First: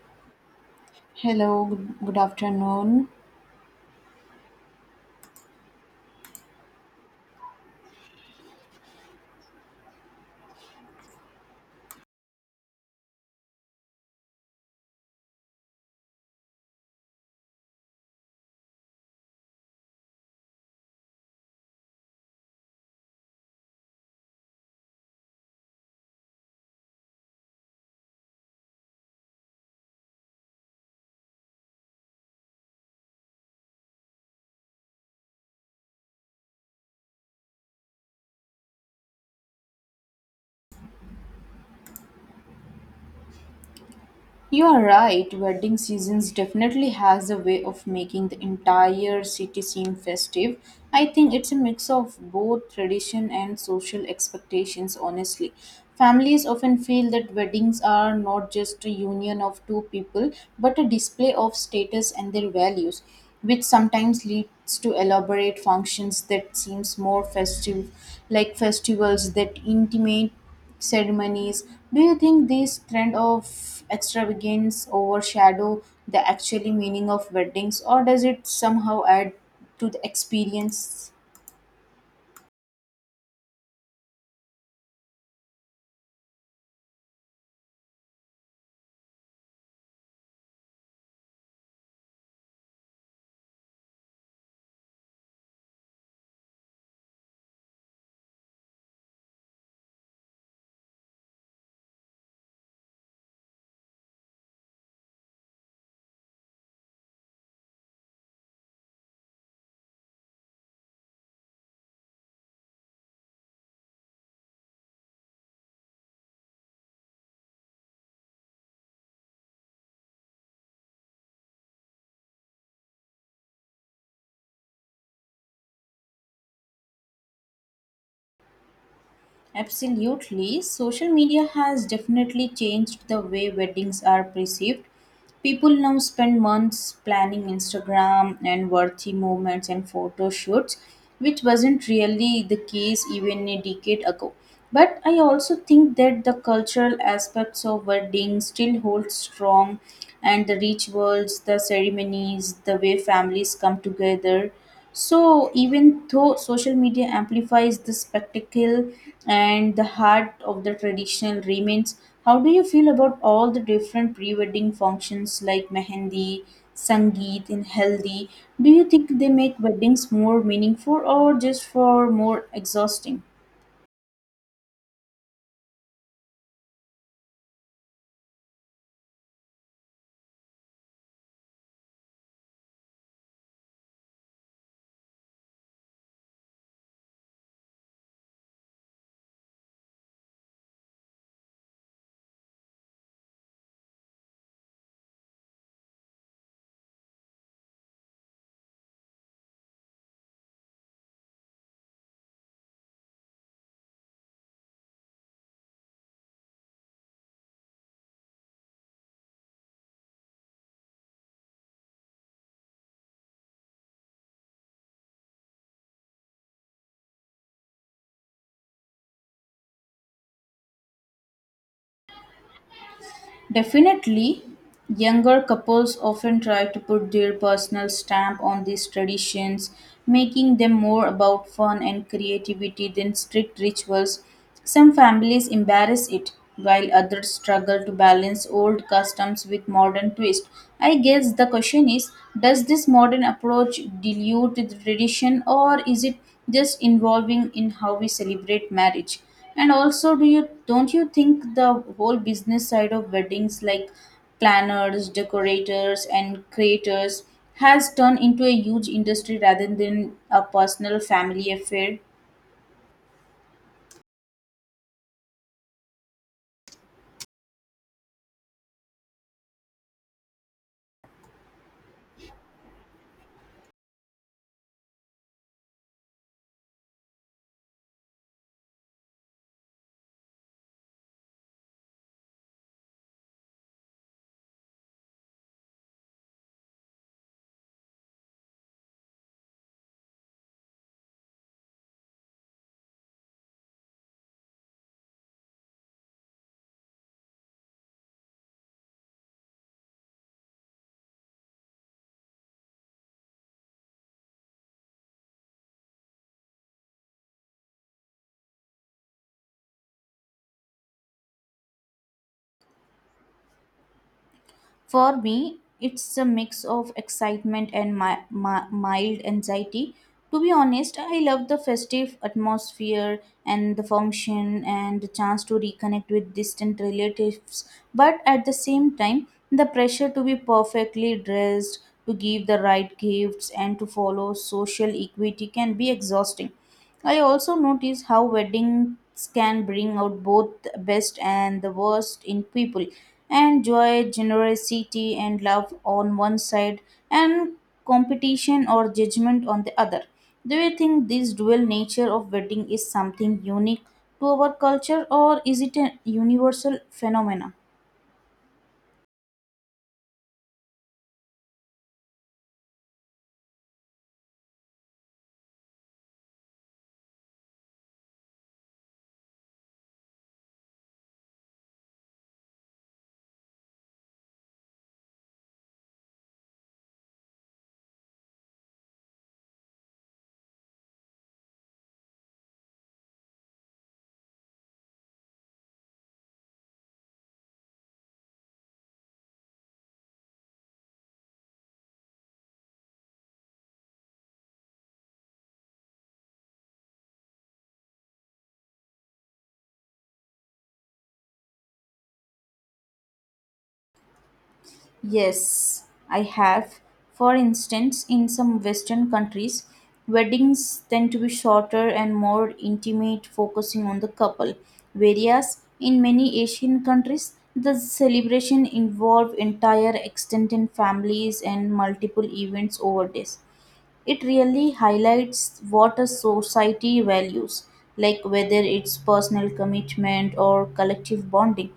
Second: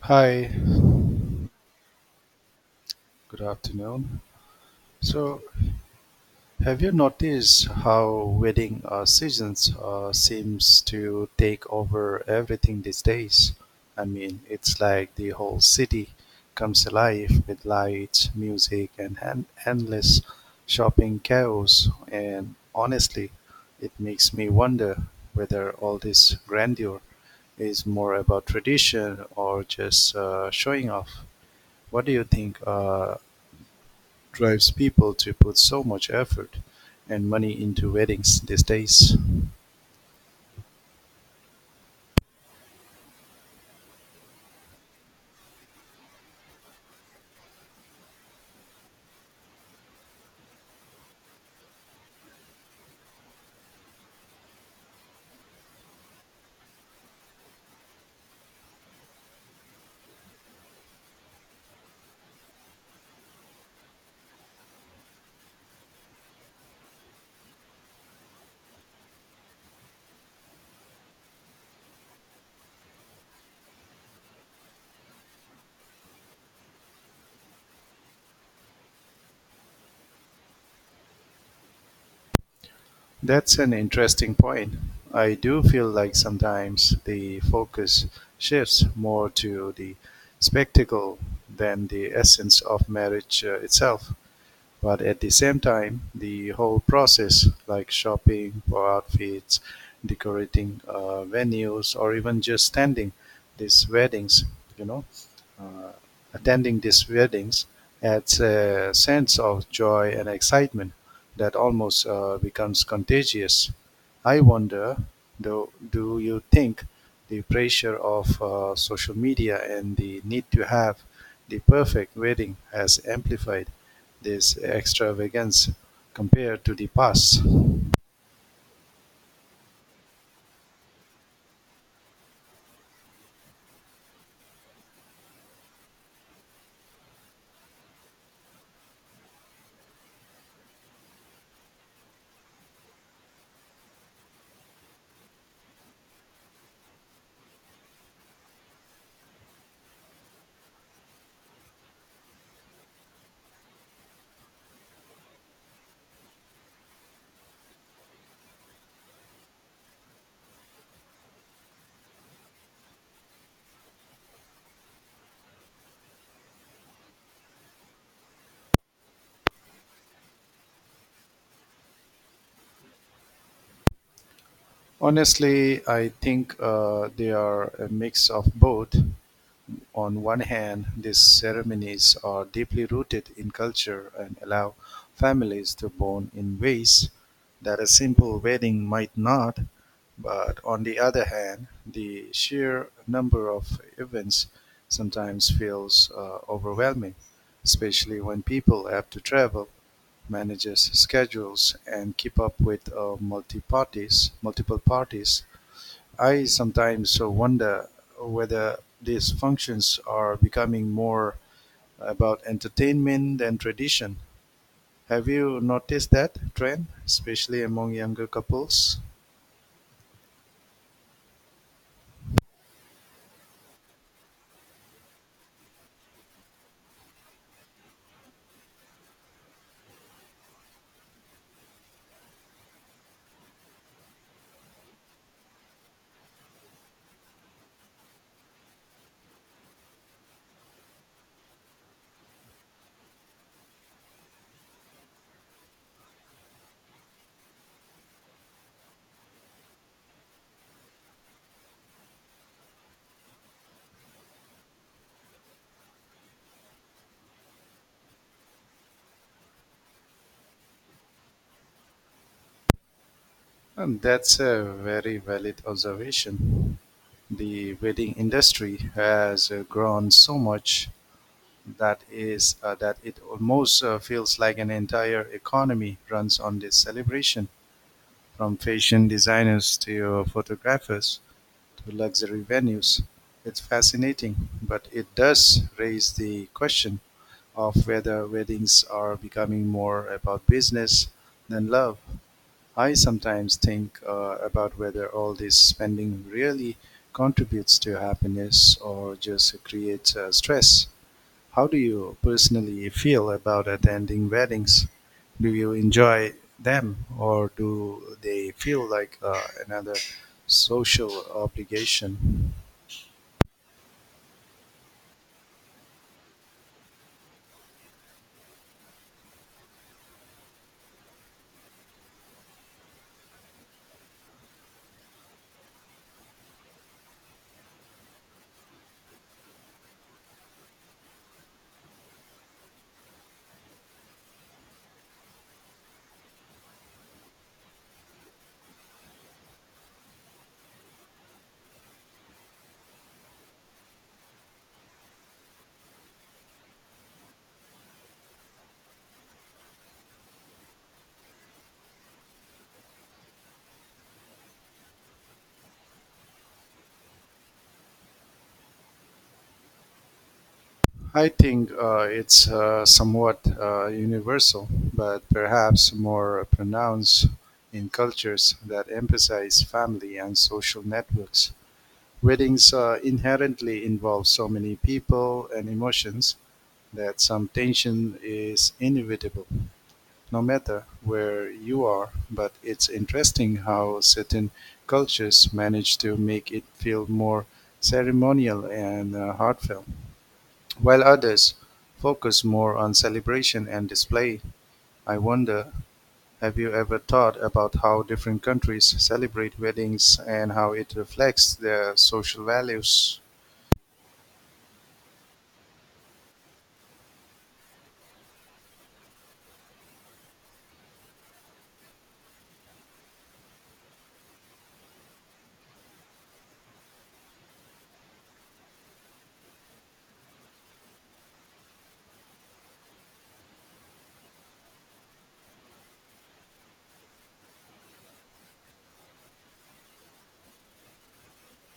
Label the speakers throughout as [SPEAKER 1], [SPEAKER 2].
[SPEAKER 1] Hi,
[SPEAKER 2] Hello, good afternoon.
[SPEAKER 1] good afternoon. So, have you noticed how wedding seasons seems to take over everything these days? I mean, it's like the whole city comes alive with lights, music, and endless shopping chaos. And honestly, it makes me wonder whether all this grandeur is more about tradition or just showing off. What do you think? Drives people to put so much effort and money into weddings these days.
[SPEAKER 2] You are right, wedding seasons definitely has a way of making the entire city seem festive. I think it's a mix of both tradition and social expectations, honestly. Families often feel that weddings are not just a union of two people, but a display of status and their values, which sometimes leads to elaborate functions that seems more festive, like festivals that intimate ceremonies. Do you think this trend of extravagance overshadow the actually meaning of weddings, or does it somehow add to the experience?
[SPEAKER 1] That's an interesting point. I do feel like sometimes the focus shifts more to the spectacle than the essence of marriage itself. But at the same time, the whole process, like shopping for outfits, decorating venues, or even just standing these weddings, you know uh, attending these weddings, adds a sense of joy and excitement that almost becomes contagious. I wonder, do you think the pressure of social media and the need to have the perfect wedding has amplified this extravagance compared to the past?
[SPEAKER 2] Absolutely. Social media has definitely changed the way weddings are perceived. People now spend months planning Instagram and worthy moments and photo shoots, which wasn't really the case even a decade ago. But I also think that the cultural aspects of weddings still hold strong, and the rituals, the ceremonies, the way families come together. So, even though social media amplifies the spectacle and the heart of the traditional remains, how do you feel about all the different pre wedding functions like mehendi, sangeet, and haldi? Do you think they make weddings more meaningful or just for more exhausting?
[SPEAKER 1] Honestly, I think they are a mix of both. On one hand, these ceremonies are deeply rooted in culture and allow families to bond in ways that a simple wedding might not. But on the other hand, the sheer number of events sometimes feels overwhelming, especially when people have to travel, manages schedules, and keep up with multiple parties. I sometimes wonder whether these functions are becoming more about entertainment than tradition. Have you noticed that trend, especially among younger couples?
[SPEAKER 2] Definitely, younger couples often try to put their personal stamp on these traditions, making them more about fun and creativity than strict rituals. Some families embarrass it, while others struggle to balance old customs with modern twist. I guess the question is, does this modern approach dilute the tradition or is it just involving in how we celebrate marriage? And also, do you, don't you think the whole business side of weddings like planners, decorators, and creators has turned into a huge industry rather than a personal family affair?
[SPEAKER 1] And that's a very valid observation. The wedding industry has grown so much that is that it almost feels like an entire economy runs on this celebration, from fashion designers to photographers to luxury venues. It's fascinating, but it does raise the question of whether weddings are becoming more about business than love. I sometimes think about whether all this spending really contributes to happiness or just creates stress. How do you personally feel about attending weddings? Do you enjoy them, or do they feel like another social obligation?
[SPEAKER 2] For me, it's a mix of excitement and mild anxiety. To be honest, I love the festive atmosphere and the function and the chance to reconnect with distant relatives. But at the same time, the pressure to be perfectly dressed, to give the right gifts, and to follow social equity can be exhausting. I also notice how weddings can bring out both the best and the worst in people, and joy, generosity, and love on one side, and competition or judgment on the other. Do you think this dual nature of wedding is something unique to our culture, or is it a universal phenomenon?
[SPEAKER 1] I think it's somewhat universal, but perhaps more pronounced in cultures that emphasize family and social networks. Weddings inherently involve so many people and emotions that some tension is inevitable, no matter where you are. But it's interesting how certain cultures manage to make it feel more ceremonial and heartfelt, while others focus more on celebration and display. I wonder, have you ever thought about how different countries celebrate weddings and how it reflects their social values?
[SPEAKER 2] Yes, I have. For instance, in some Western countries, weddings tend to be shorter and more intimate, focusing on the couple. Whereas in many Asian countries, the celebration involve entire extended families and multiple events over days. It really highlights what a society values, like whether it's personal commitment or collective bonding.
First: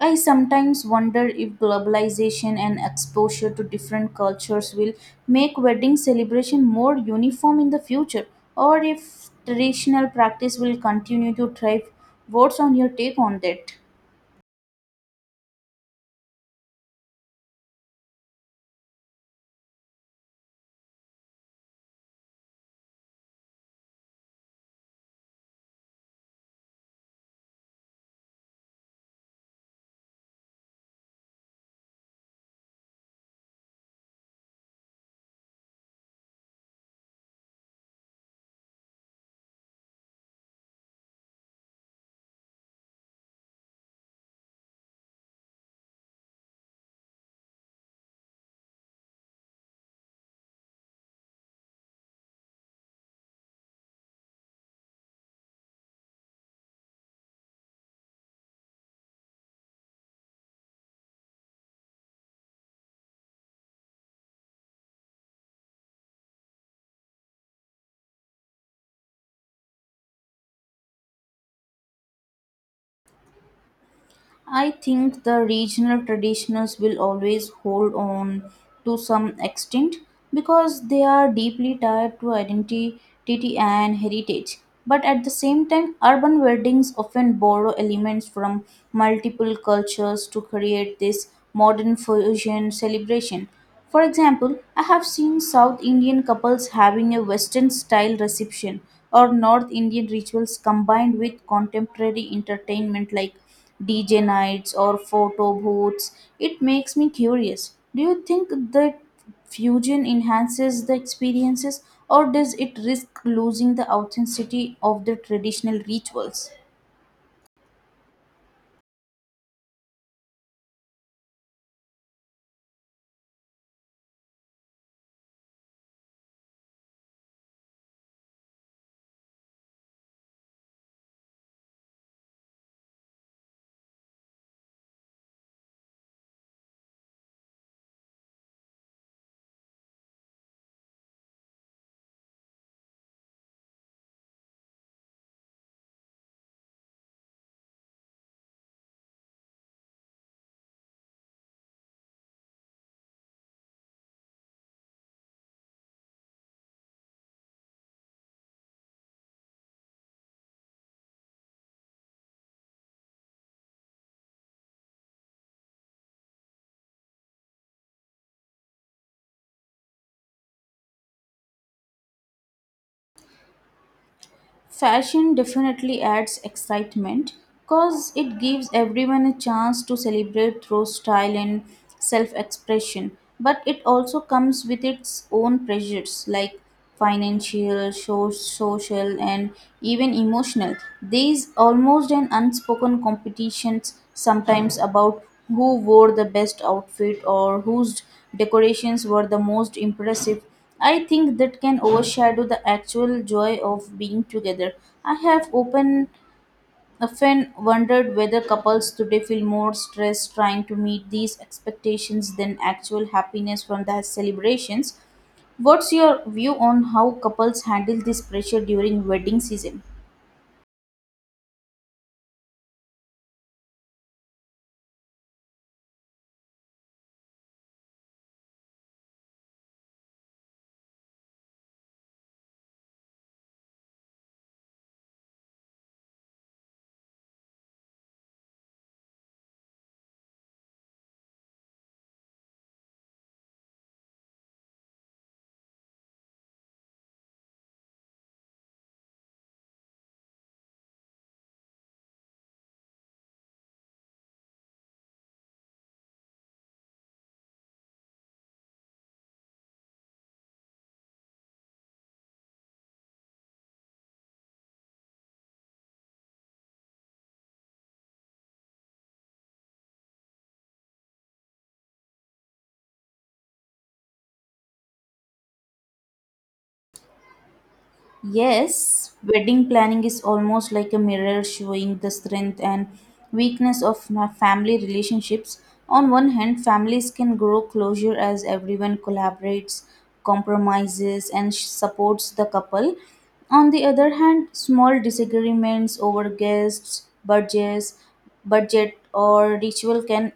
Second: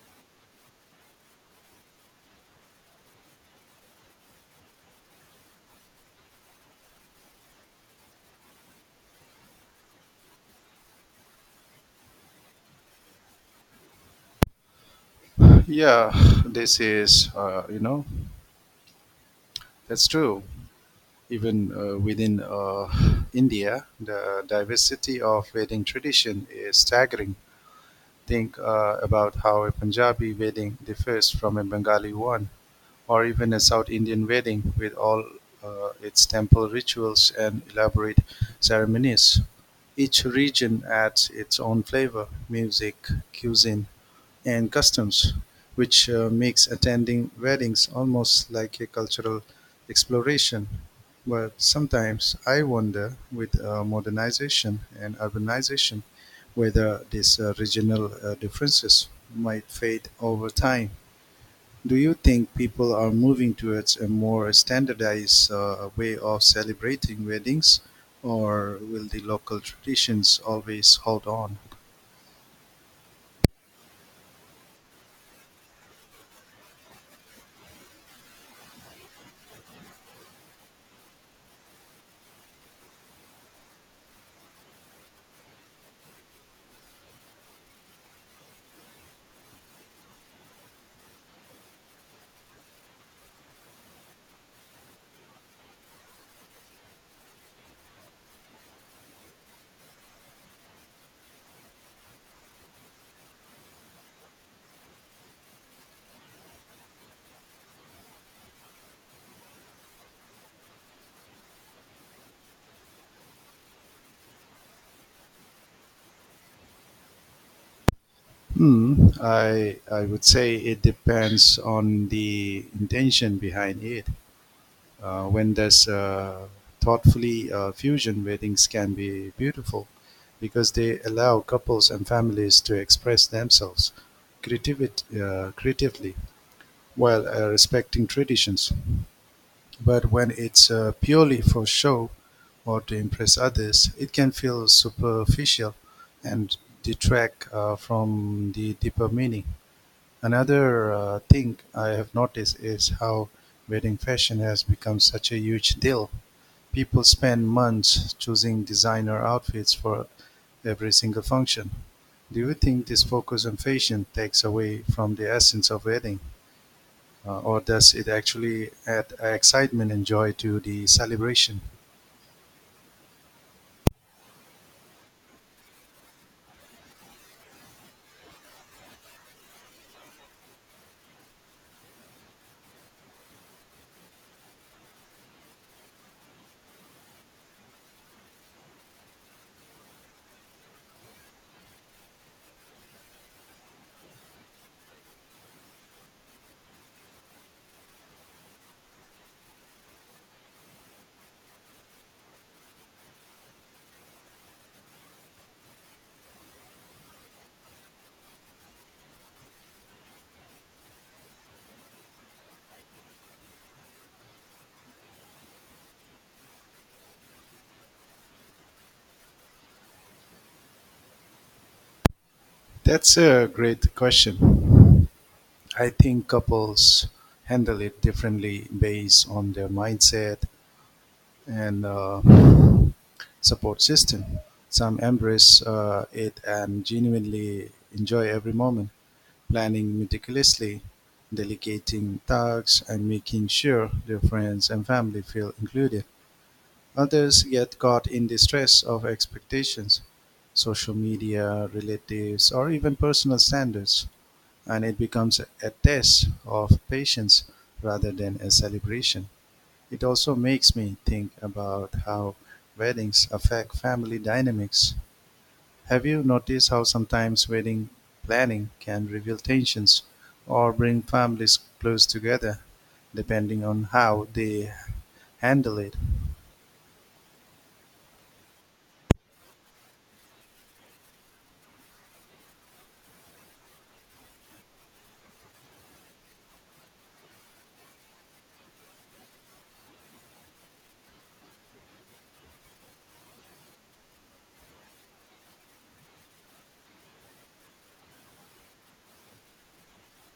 [SPEAKER 2] I sometimes wonder if globalization and exposure to different cultures will make wedding celebration more uniform in the future or if traditional practice will continue to thrive. What's on your take on that?
[SPEAKER 1] Yeah, this is, you know, that's true. Even within India, the diversity of Vedic tradition is staggering. Think about how a Punjabi wedding differs from a Bengali one, or even a South Indian wedding with all its temple rituals and elaborate ceremonies. Each region adds its own flavor, music, cuisine, and customs, which makes attending weddings almost like a cultural exploration. But sometimes I wonder, with modernization and urbanization, whether these regional differences might fade over time. Do you think people are moving towards a more standardized way of celebrating weddings, or will the local traditions always hold on?
[SPEAKER 2] I think the regional traditions will always hold on to some extent because they are deeply tied to identity and heritage. But at the same time, urban weddings often borrow elements from multiple cultures to create this modern fusion celebration. For example, I have seen South Indian couples having a Western style reception or North Indian rituals combined with contemporary entertainment like DJ nights or photo booths. It makes me curious. Do you think that fusion enhances the experiences or does it risk losing the authenticity of the traditional rituals?
[SPEAKER 1] Hmm. I would say it depends on the intention behind it. When there's thoughtfully fusion, weddings can be beautiful because they allow couples and families to express themselves creativit creatively while respecting traditions. But when it's purely for show or to impress others, it can feel superficial and detract from the deeper meaning. Another thing I have noticed is how wedding fashion has become such a huge deal. People spend months choosing designer outfits for every single function. Do you think this focus on fashion takes away from the essence of wedding, or does it actually add excitement and joy to the celebration?
[SPEAKER 2] Fashion definitely adds excitement because it gives everyone a chance to celebrate through style and self expression. But it also comes with its own pressures like financial, social, and even emotional. There is almost an unspoken competition sometimes about who wore the best outfit or whose decorations were the most impressive. I think that can overshadow the actual joy of being together. I have often wondered whether couples today feel more stressed trying to meet these expectations than actual happiness from the celebrations. What's your view on how couples handle this pressure during wedding season?
[SPEAKER 1] That's a great question. I think couples handle it differently based on their mindset and support system. Some embrace it and genuinely enjoy every moment, planning meticulously, delegating tasks, and making sure their friends and family feel included. Others get caught in the stress of expectations, social media, relatives, or even personal standards, and it becomes a test of patience rather than a celebration. It also makes me think about how weddings affect family dynamics. Have you noticed how sometimes wedding planning can reveal tensions or bring families close together, depending on how they handle it?
[SPEAKER 2] Yes, wedding planning is almost like a mirror showing the strength and weakness of my family relationships. On one hand, families can grow closure as everyone collaborates, compromises, and supports the couple. On the other hand, small disagreements over guests, budget, or ritual can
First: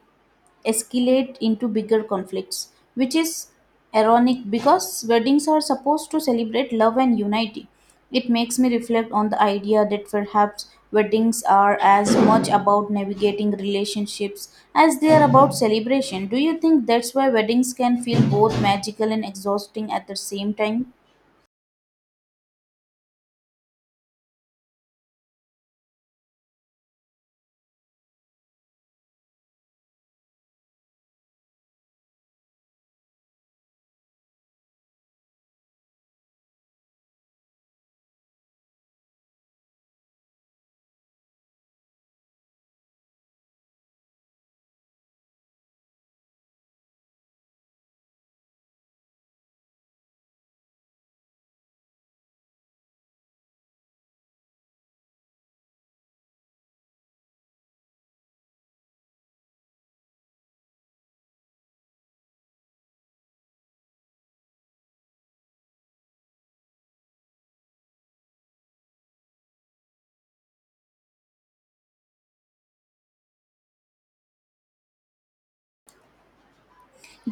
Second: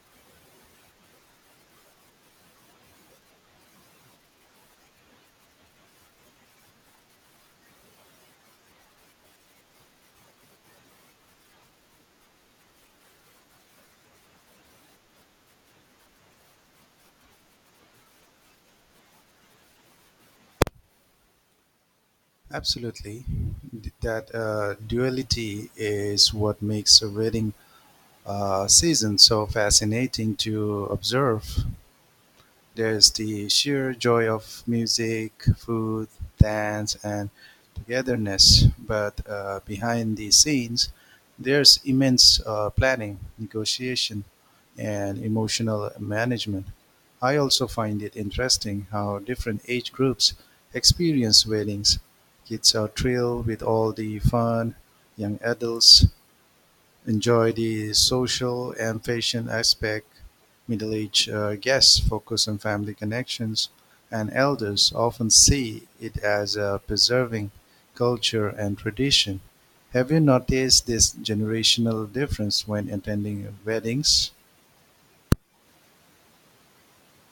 [SPEAKER 2] escalate into bigger conflicts, which is ironic because weddings are supposed to celebrate love and unity. It makes me reflect on the idea that perhaps weddings are as much about navigating relationships as they are about celebration. Do you think that's why weddings can feel both magical and exhausting at the same time?
[SPEAKER 1] Absolutely. That duality is what makes a wedding season so fascinating to observe. There's the sheer joy of music, food, dance, and togetherness. But behind the scenes, there's immense planning, negotiation, and emotional management. I also find it interesting how different age groups experience weddings. Kids are thrilled with all the fun, young adults enjoy the social and fashion aspect. Middle aged guests focus on family connections, and elders often see it as preserving culture and tradition. Have you noticed this generational difference when attending weddings?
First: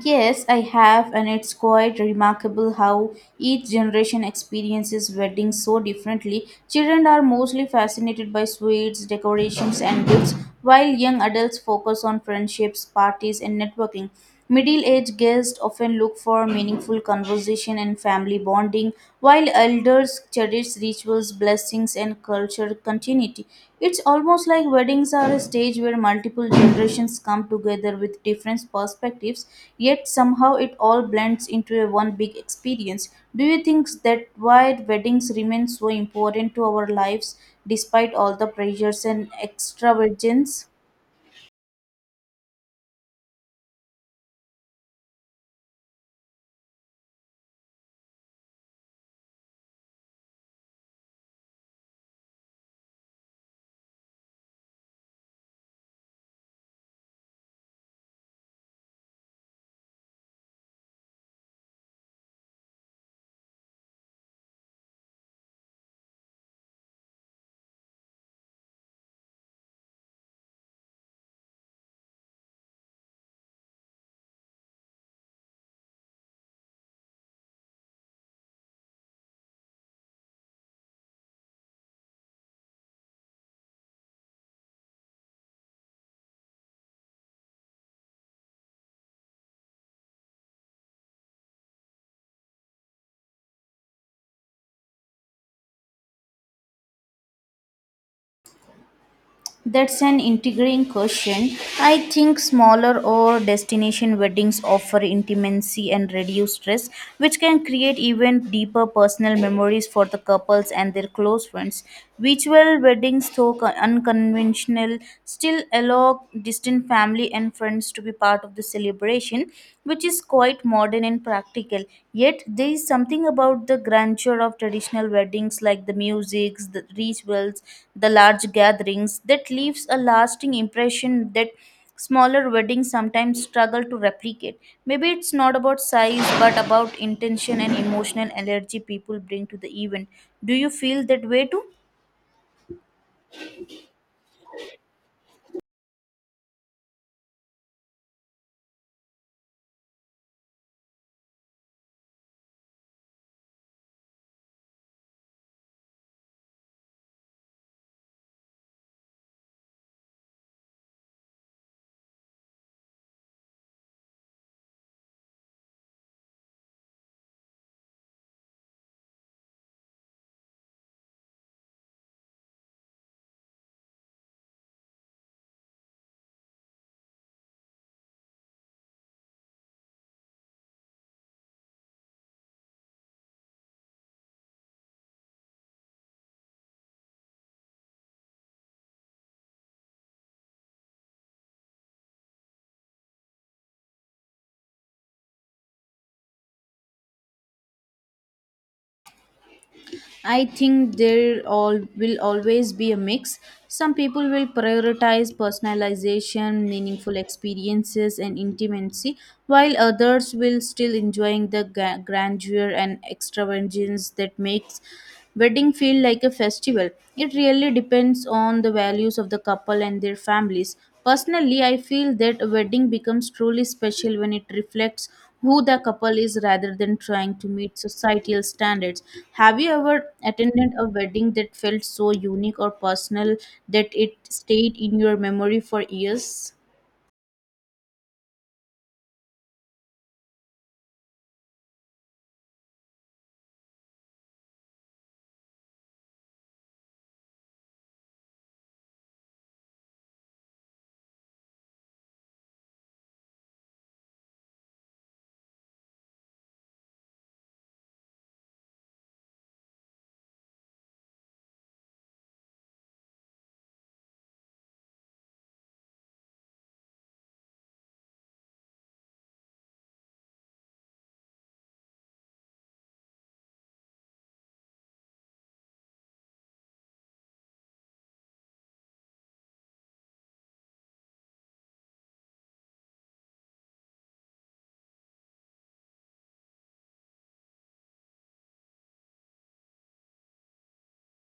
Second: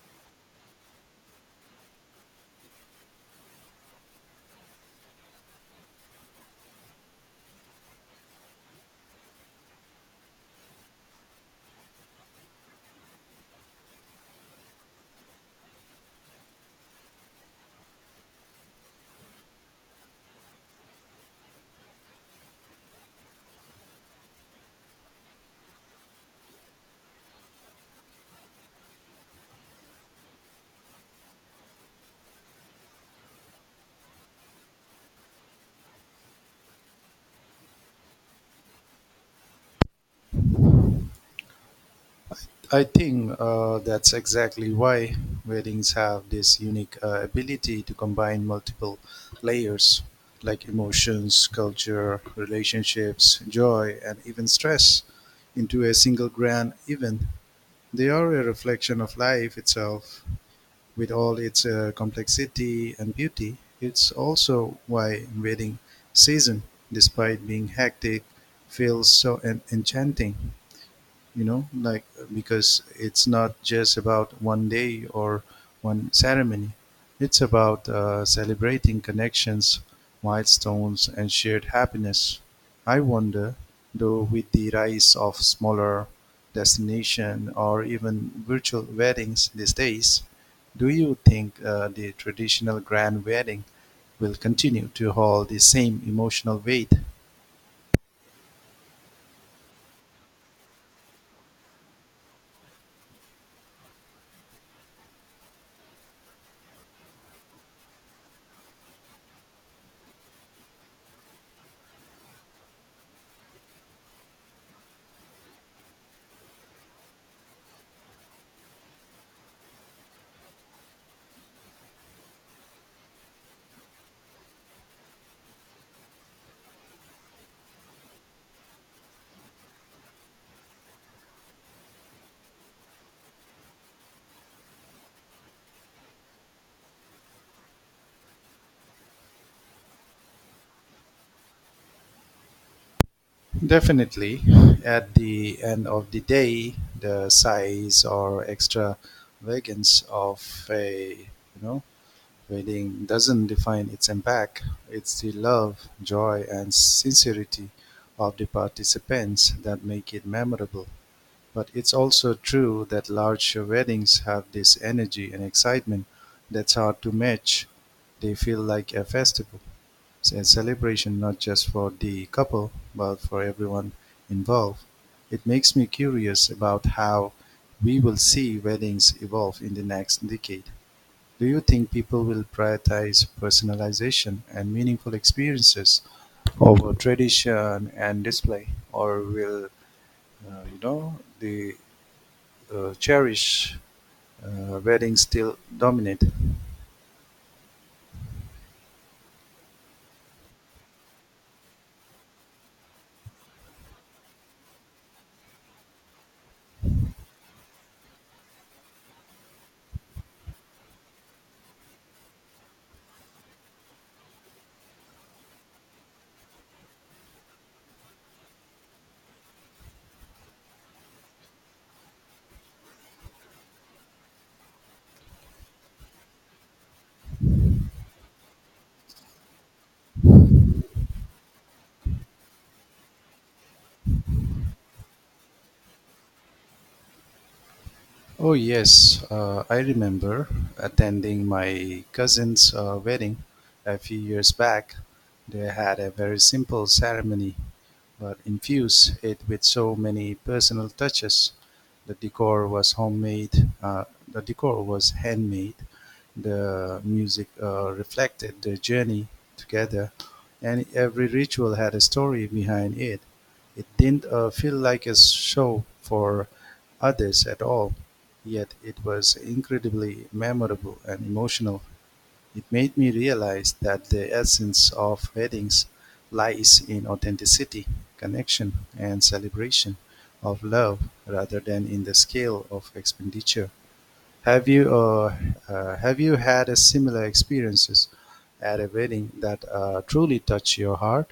[SPEAKER 2] Yes, I have, and it's quite remarkable how each generation experiences weddings so differently. Children are mostly fascinated by sweets, decorations, and gifts, while young adults focus on friendships, parties, and networking. Middle aged guests often look for meaningful conversation and family bonding, while elders cherished rituals, blessings, and culture continuity. It's almost like weddings are a stage where multiple generations come together with different perspectives, yet somehow it all blends into a one big experience. Do you think that why weddings remain so important to our lives despite all the pressures and extravagance?
[SPEAKER 1] I think that's exactly why weddings have this unique ability to combine multiple layers like emotions, culture, relationships, joy, and even stress into a single grand event. They are a reflection of life itself, with all its complexity and beauty. It's also why wedding season, despite being hectic, feels so enchanting, you know, like because it's not just about one day or one ceremony, it's about celebrating connections, milestones, and shared happiness. I wonder, though, with the rise of smaller destination or even virtual weddings these days, do you think the traditional grand wedding will continue to hold the same emotional weight?
[SPEAKER 2] That's an intriguing question. I think smaller or destination weddings offer intimacy and reduce stress, which can create even deeper personal memories for the couples and their close friends. Virtual weddings, though unconventional, still allow distant family and friends to be part of the celebration, which is quite modern and practical. Yet there is something about the grandeur of traditional weddings, like the music, the rituals, the large gatherings, that leaves a lasting impression that smaller weddings sometimes struggle to replicate. Maybe it's not about size, but about intention and emotional energy people bring to the event. Do you feel that way too?
[SPEAKER 1] Definitely, at the end of the day, the size or extravagance of a, you know, wedding doesn't define its impact. It's the love, joy, and sincerity of the participants that make it memorable. But it's also true that large weddings have this energy and excitement that's hard to match. They feel like a festival. It's a celebration not just for the couple, but for everyone involved. It makes me curious about how we will see weddings evolve in the next decade. Do you think people will prioritize personalization and meaningful experiences over tradition and display, or will the cherish weddings still dominate?
[SPEAKER 2] I think there all will always be a mix. Some people will prioritize personalization, meaningful experiences, and intimacy, while others will still enjoying the grandeur and extravagance that makes wedding feel like a festival. It really depends on the values of the couple and their families. Personally, I feel that a wedding becomes truly special when it reflects who the couple is rather than trying to meet societal standards. Have you ever attended a wedding that felt so unique or personal that it stayed in your memory for years?
[SPEAKER 1] Oh, yes, I remember attending my cousin's wedding a few years back. They had a very simple ceremony, but infused it with so many personal touches. The decor was handmade, the music reflected the journey together, and every ritual had a story behind it. It didn't feel like a show for others at all. Yet it was incredibly memorable and emotional. It made me realize that the essence of weddings lies in authenticity, connection, and celebration of love rather than in the scale of expenditure. Have you uh, have you had a similar experiences at a wedding that truly touch your heart?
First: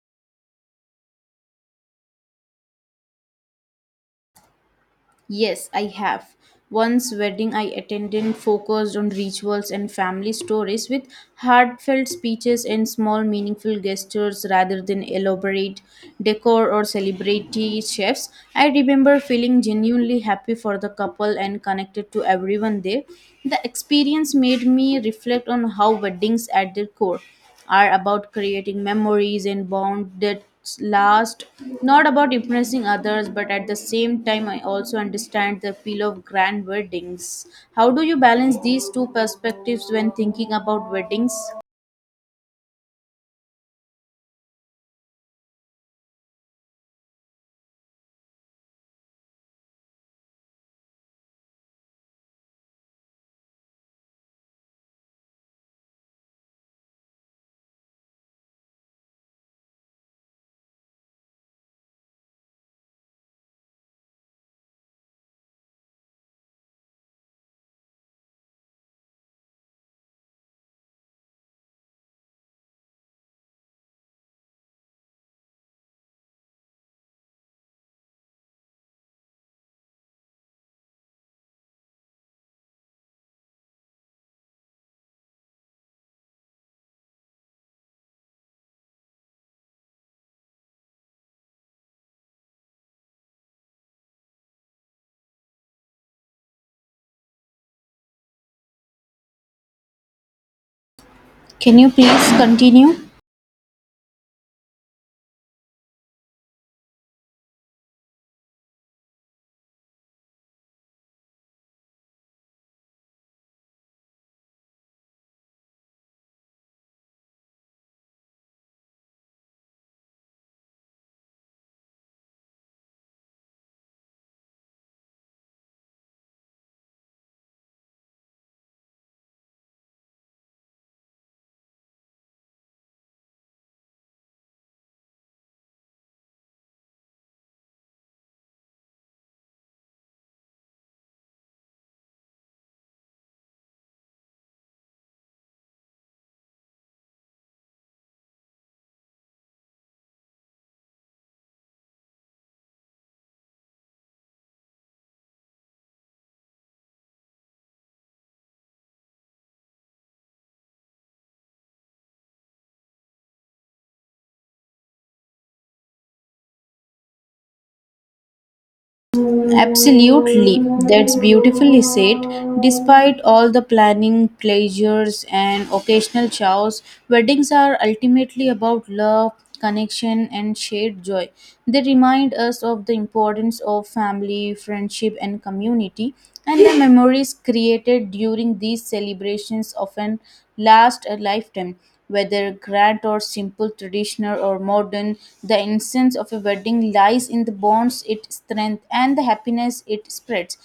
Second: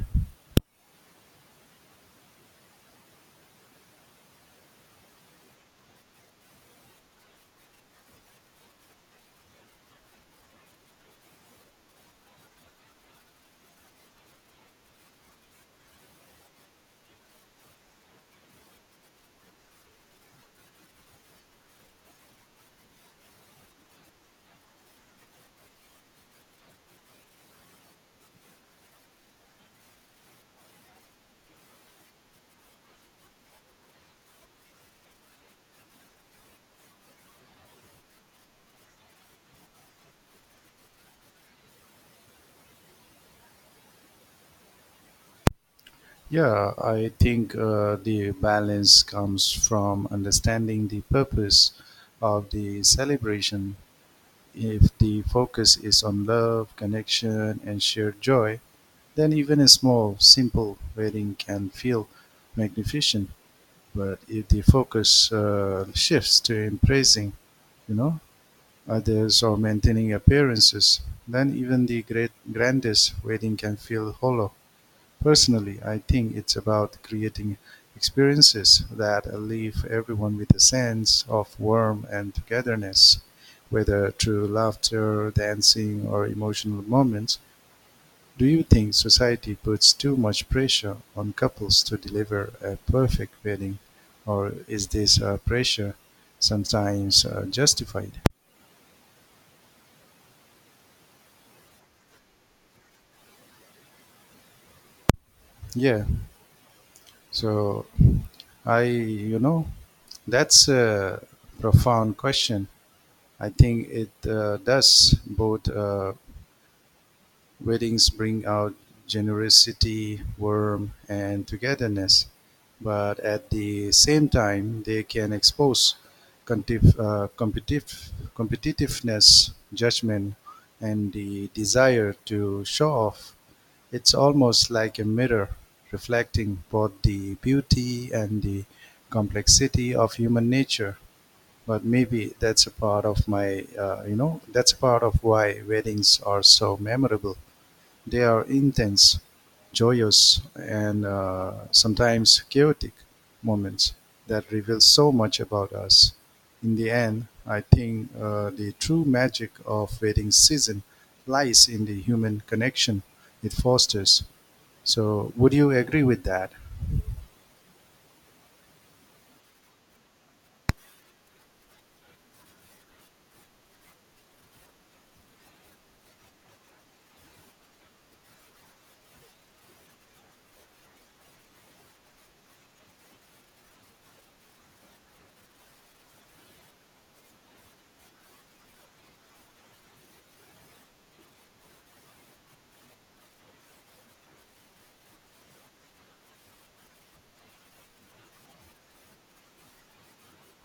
[SPEAKER 2] Yes, I have. Once wedding I attended focused on rituals and family stories with heartfelt speeches and small meaningful gestures rather than elaborate decor or celebrity chefs. I remember feeling genuinely happy for the couple and connected to everyone there. The experience made me reflect on how weddings at their core are about creating memories and bond that last, not about impressing others. But at the same time, I also understand the appeal of grand weddings. How do you balance these two perspectives when thinking about weddings?
[SPEAKER 1] Yeah, I think the balance comes from understanding the purpose of the celebration. If the focus is on love, connection, and shared joy, then even a small, simple wedding can feel magnificent. But if the focus shifts to impressing, you know, others or maintaining appearances, then even the great grandest wedding can feel hollow. Personally, I think it's about creating experiences that leave everyone with a sense of warmth and togetherness, whether through laughter, dancing, or emotional moments. Do you think society puts too much pressure on couples to deliver a perfect wedding, or is this pressure sometimes justified?
[SPEAKER 2] Can you please continue?
[SPEAKER 1] Yeah, so I, you know, that's a profound question. I think it does. Both weddings bring out generosity, warmth, and togetherness, but at the same time, they can expose competitiveness, judgment, and the desire to show off. It's almost like a mirror reflecting both the beauty and the complexity of human nature. But maybe that's a part of my you know that's a part of why weddings are so memorable. They are intense, joyous, and sometimes chaotic moments that reveal so much about us. In the end, I think the true magic of wedding season lies in the human connection it fosters. So, would you agree with that?
[SPEAKER 2] Absolutely, that's beautifully said. Despite all the planning, pleasures, and occasional chows, weddings are ultimately about love, connection, and shared joy. They remind us of the importance of family, friendship, and community, and the memories created during these celebrations often last a lifetime. Whether grand or simple, traditional or modern, the essence of a wedding lies in the bonds it strengthens and the happiness it spreads.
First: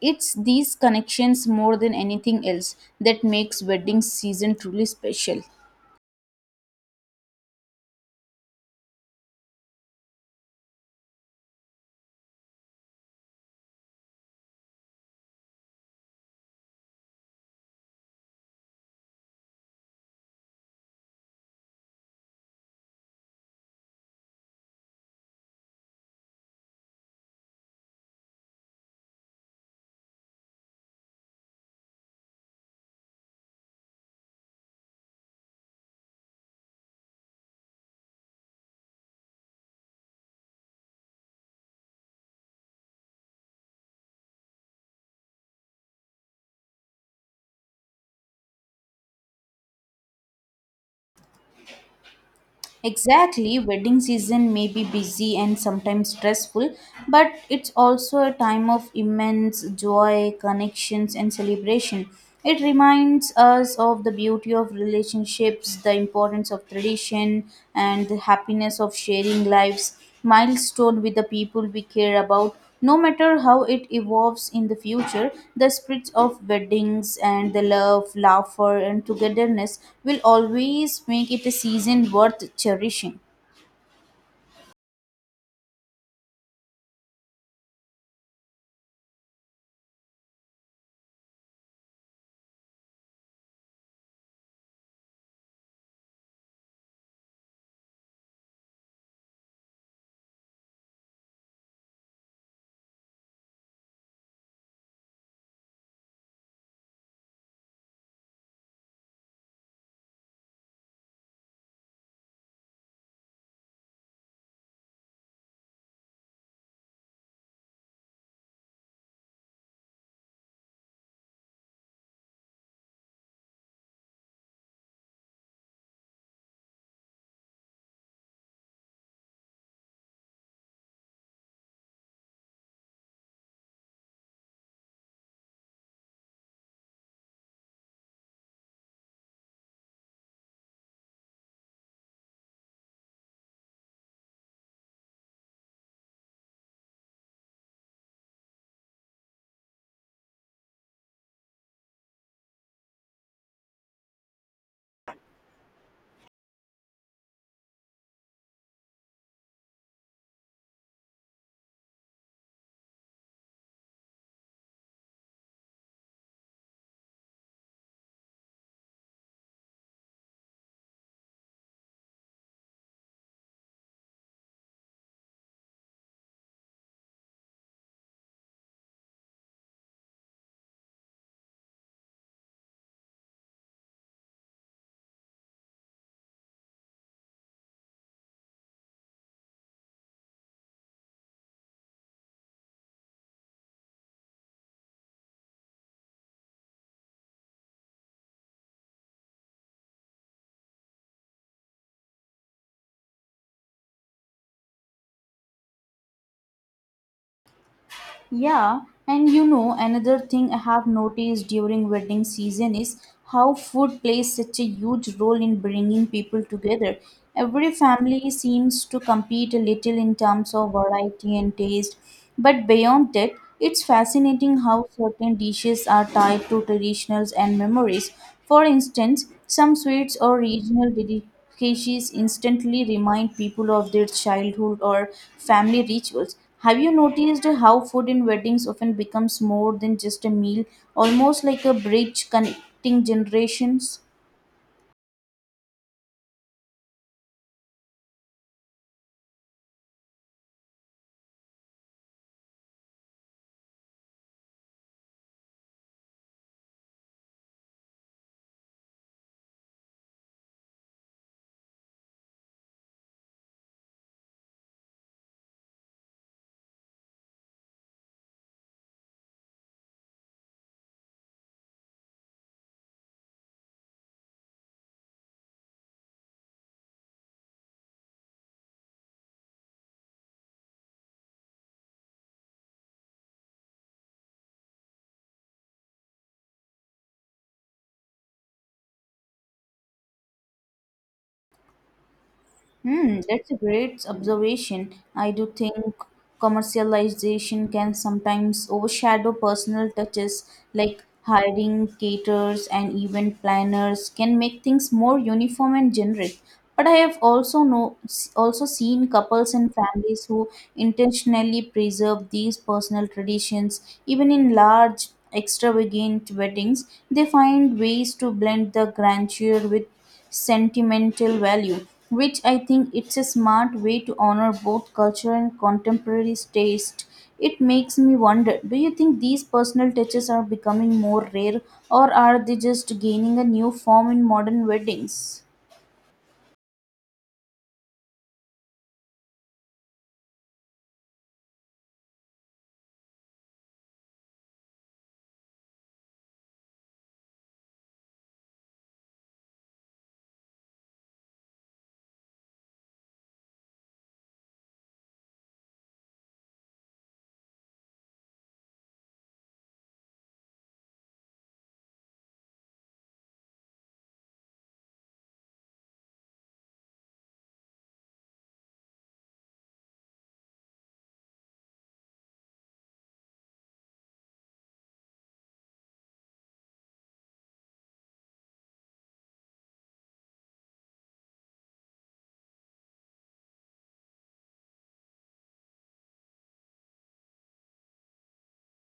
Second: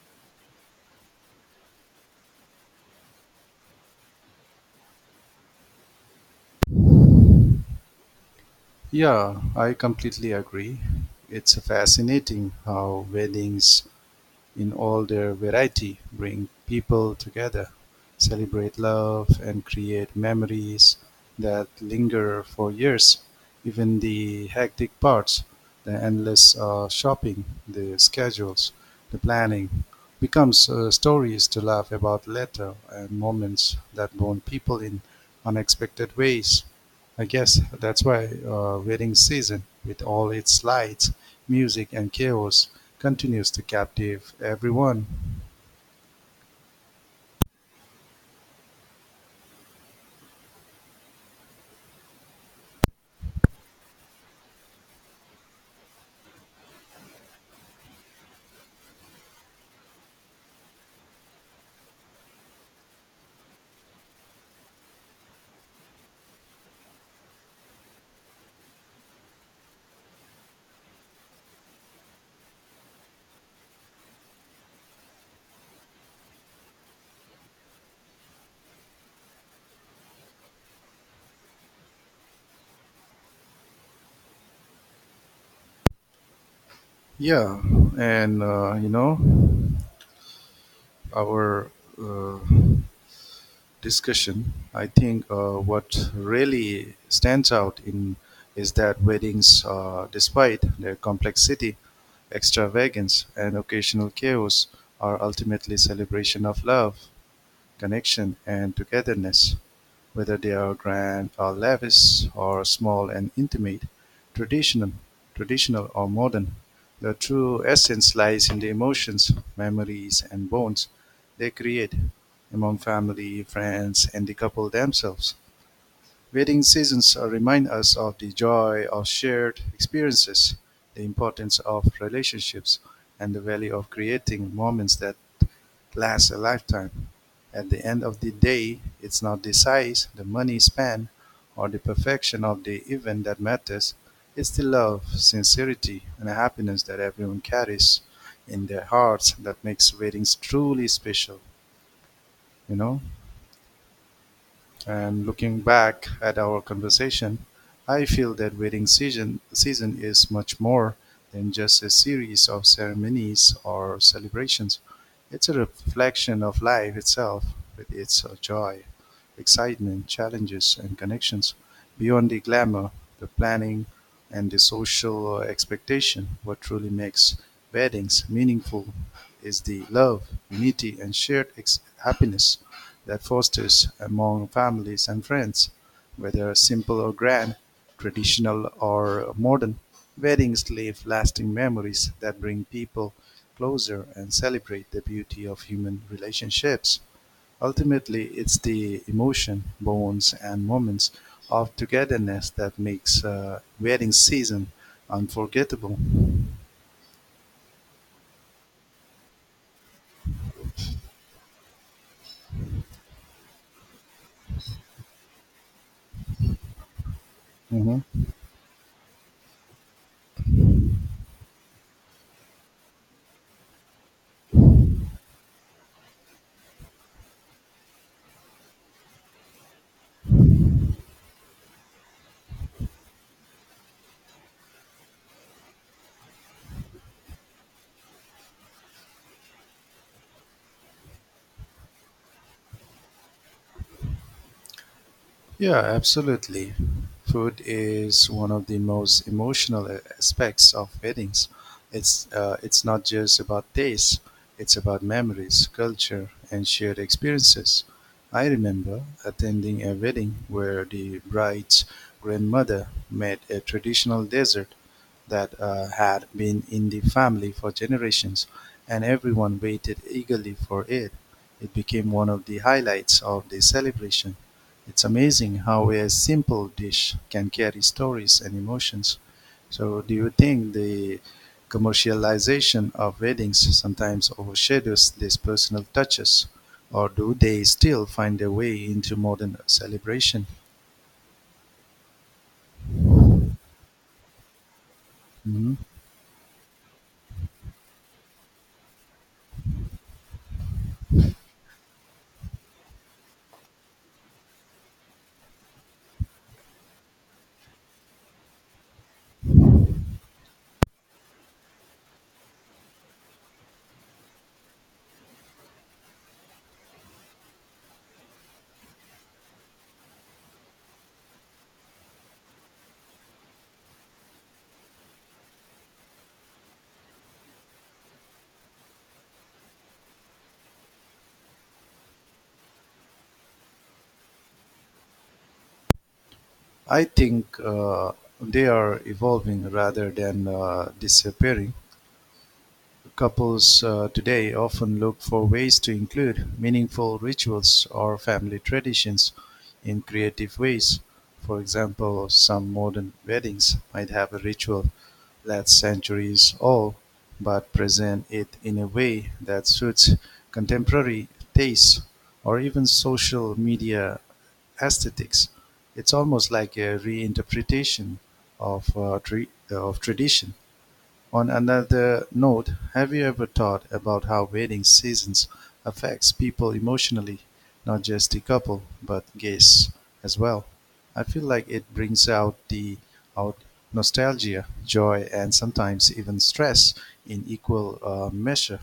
[SPEAKER 2] It's these connections more than anything else that makes wedding season truly special.
[SPEAKER 1] Yeah, I completely agree. It's fascinating how weddings, in all their variety, bring people together, celebrate love, and create memories that linger for years. Even the hectic parts, the endless shopping, the schedules, the planning, becomes stories to laugh about later and moments that bond people in unexpected ways. I guess that's why wedding season, with all its lights, music, and chaos, continues to captivate everyone.
[SPEAKER 2] Exactly, wedding season may be busy and sometimes stressful, but it's also a time of immense joy, connections, and celebration. It reminds us of the beauty of relationships, the importance of tradition, and the happiness of sharing lives, milestone with the people we care about. No matter how it evolves in the future, the spirit of weddings and the love, laughter, and togetherness will always make it a season worth cherishing.
[SPEAKER 1] Yeah, and, you know, our uh, discussion, I think what really stands out in is that weddings, despite their complexity, extravagance, and occasional chaos, are ultimately celebration of love, connection, and togetherness, whether they are grand or lavish or small and intimate, traditional, traditional or modern. The true essence lies in the emotions, memories, and bonds they create among family, friends, and the couple themselves. Wedding seasons remind us of the joy of shared experiences, the importance of relationships, and the value of creating moments that last a lifetime. At the end of the day, it's not the size, the money spent, or the perfection of the event that matters. It's the love, sincerity, and happiness that everyone carries in their hearts that makes weddings truly special, you know? And looking back at our conversation, I feel that season is much more than just a series of ceremonies or celebrations. It's a reflection of life itself, with its joy, excitement, challenges, and connections. Beyond the glamour, the planning, and the social expectation, what truly makes weddings meaningful is the love, unity, and happiness that fosters, among families and friends. Whether simple or grand, traditional or modern, weddings leave lasting memories that bring people closer and celebrate the beauty of human relationships. Ultimately, it's the emotion, bonds, and moments of togetherness that makes wedding season unforgettable.
[SPEAKER 2] Yeah, and you know, another thing I have noticed during wedding season is how food plays such a huge role in bringing people together. Every
[SPEAKER 1] Mhm.
[SPEAKER 2] family seems to compete a little in terms of variety and taste, but beyond that, it's fascinating how certain dishes are tied to traditions and memories. For instance, some sweets or regional species instantly remind people of their childhood or family rituals. Have you noticed how food in weddings often becomes more than just a meal, almost like a bridge connecting generations?
[SPEAKER 1] Yeah, absolutely. Food is one of the most emotional aspects of weddings. It's not just about taste; it's about memories, culture, and shared experiences. I remember attending a wedding where the bride's grandmother made a traditional dessert that had been in the family for generations, and everyone waited eagerly for it. It became one of the highlights of the celebration. It's amazing how a simple dish can carry stories and emotions. So, do you think the commercialization of weddings sometimes overshadows these personal touches, or do they still find their way into modern celebration?
[SPEAKER 2] Hmm, that's a great observation. I do
[SPEAKER 1] Mhm.
[SPEAKER 2] think commercialization can sometimes overshadow personal touches like hiring caterers and event planners can make things more uniform and generic. But I have also no also seen couples and families who intentionally preserve these personal traditions even in large extravagant weddings. They find ways to blend the grandeur with sentimental value, which I think it's a smart way to honor both culture and contemporary taste. It makes me wonder, do you think these personal touches are becoming more rare or are they just gaining a new form in modern weddings?
[SPEAKER 1] I think they are evolving rather than disappearing. Couples today often look for ways to include meaningful rituals or family traditions in creative ways. For example, some modern weddings might have a ritual that's centuries old, but present it in a way that suits contemporary tastes or even social media aesthetics. It's almost like a reinterpretation of, of tradition. On another note, have you ever thought about how wedding seasons affects people emotionally, not just the couple, but guests as well? I feel like it brings out the out nostalgia, joy, and sometimes even stress in equal measure.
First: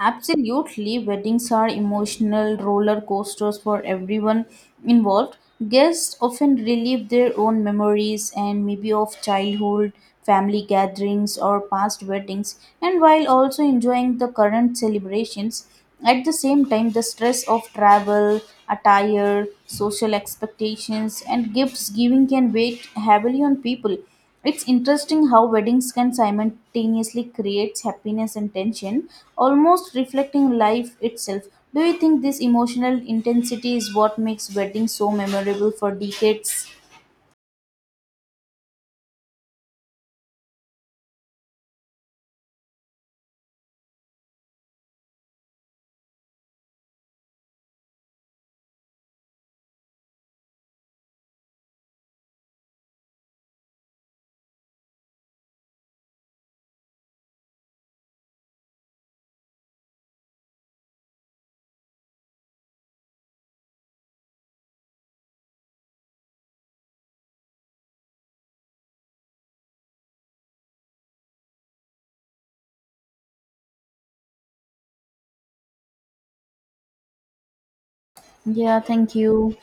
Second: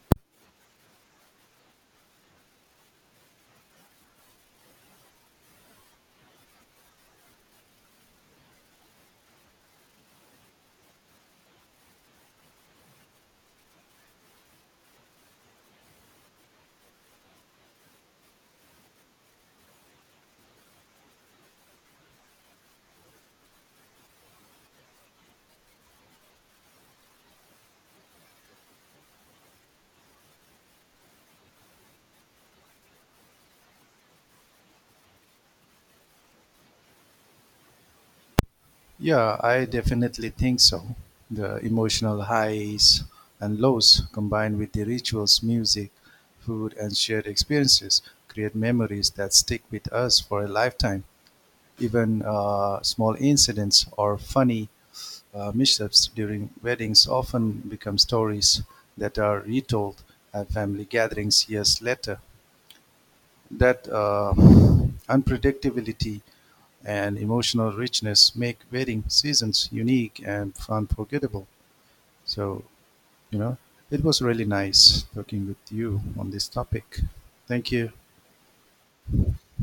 [SPEAKER 2] Absolutely, weddings are emotional roller coasters for everyone involved. Guests often relive their own memories and maybe of childhood, family gatherings, or past weddings, and while also enjoying the current celebrations. At the same time, the stress of travel, attire, social expectations, and gifts giving can weigh heavily on people. It's interesting how weddings can simultaneously create happiness and tension, almost reflecting life itself. Do you think this emotional intensity is what makes weddings so memorable for decades?
[SPEAKER 1] Yeah, I definitely think so. The emotional highs and lows combined with the rituals, music, food, and shared experiences create memories that stick with us for a lifetime. Even small incidents or funny mishaps during weddings often become stories that are retold at family gatherings years later. That unpredictability and emotional richness make wedding seasons unique and unforgettable. So, you know, it was really nice talking with you on this topic. Thank you.
[SPEAKER 2] Yeah, thank you.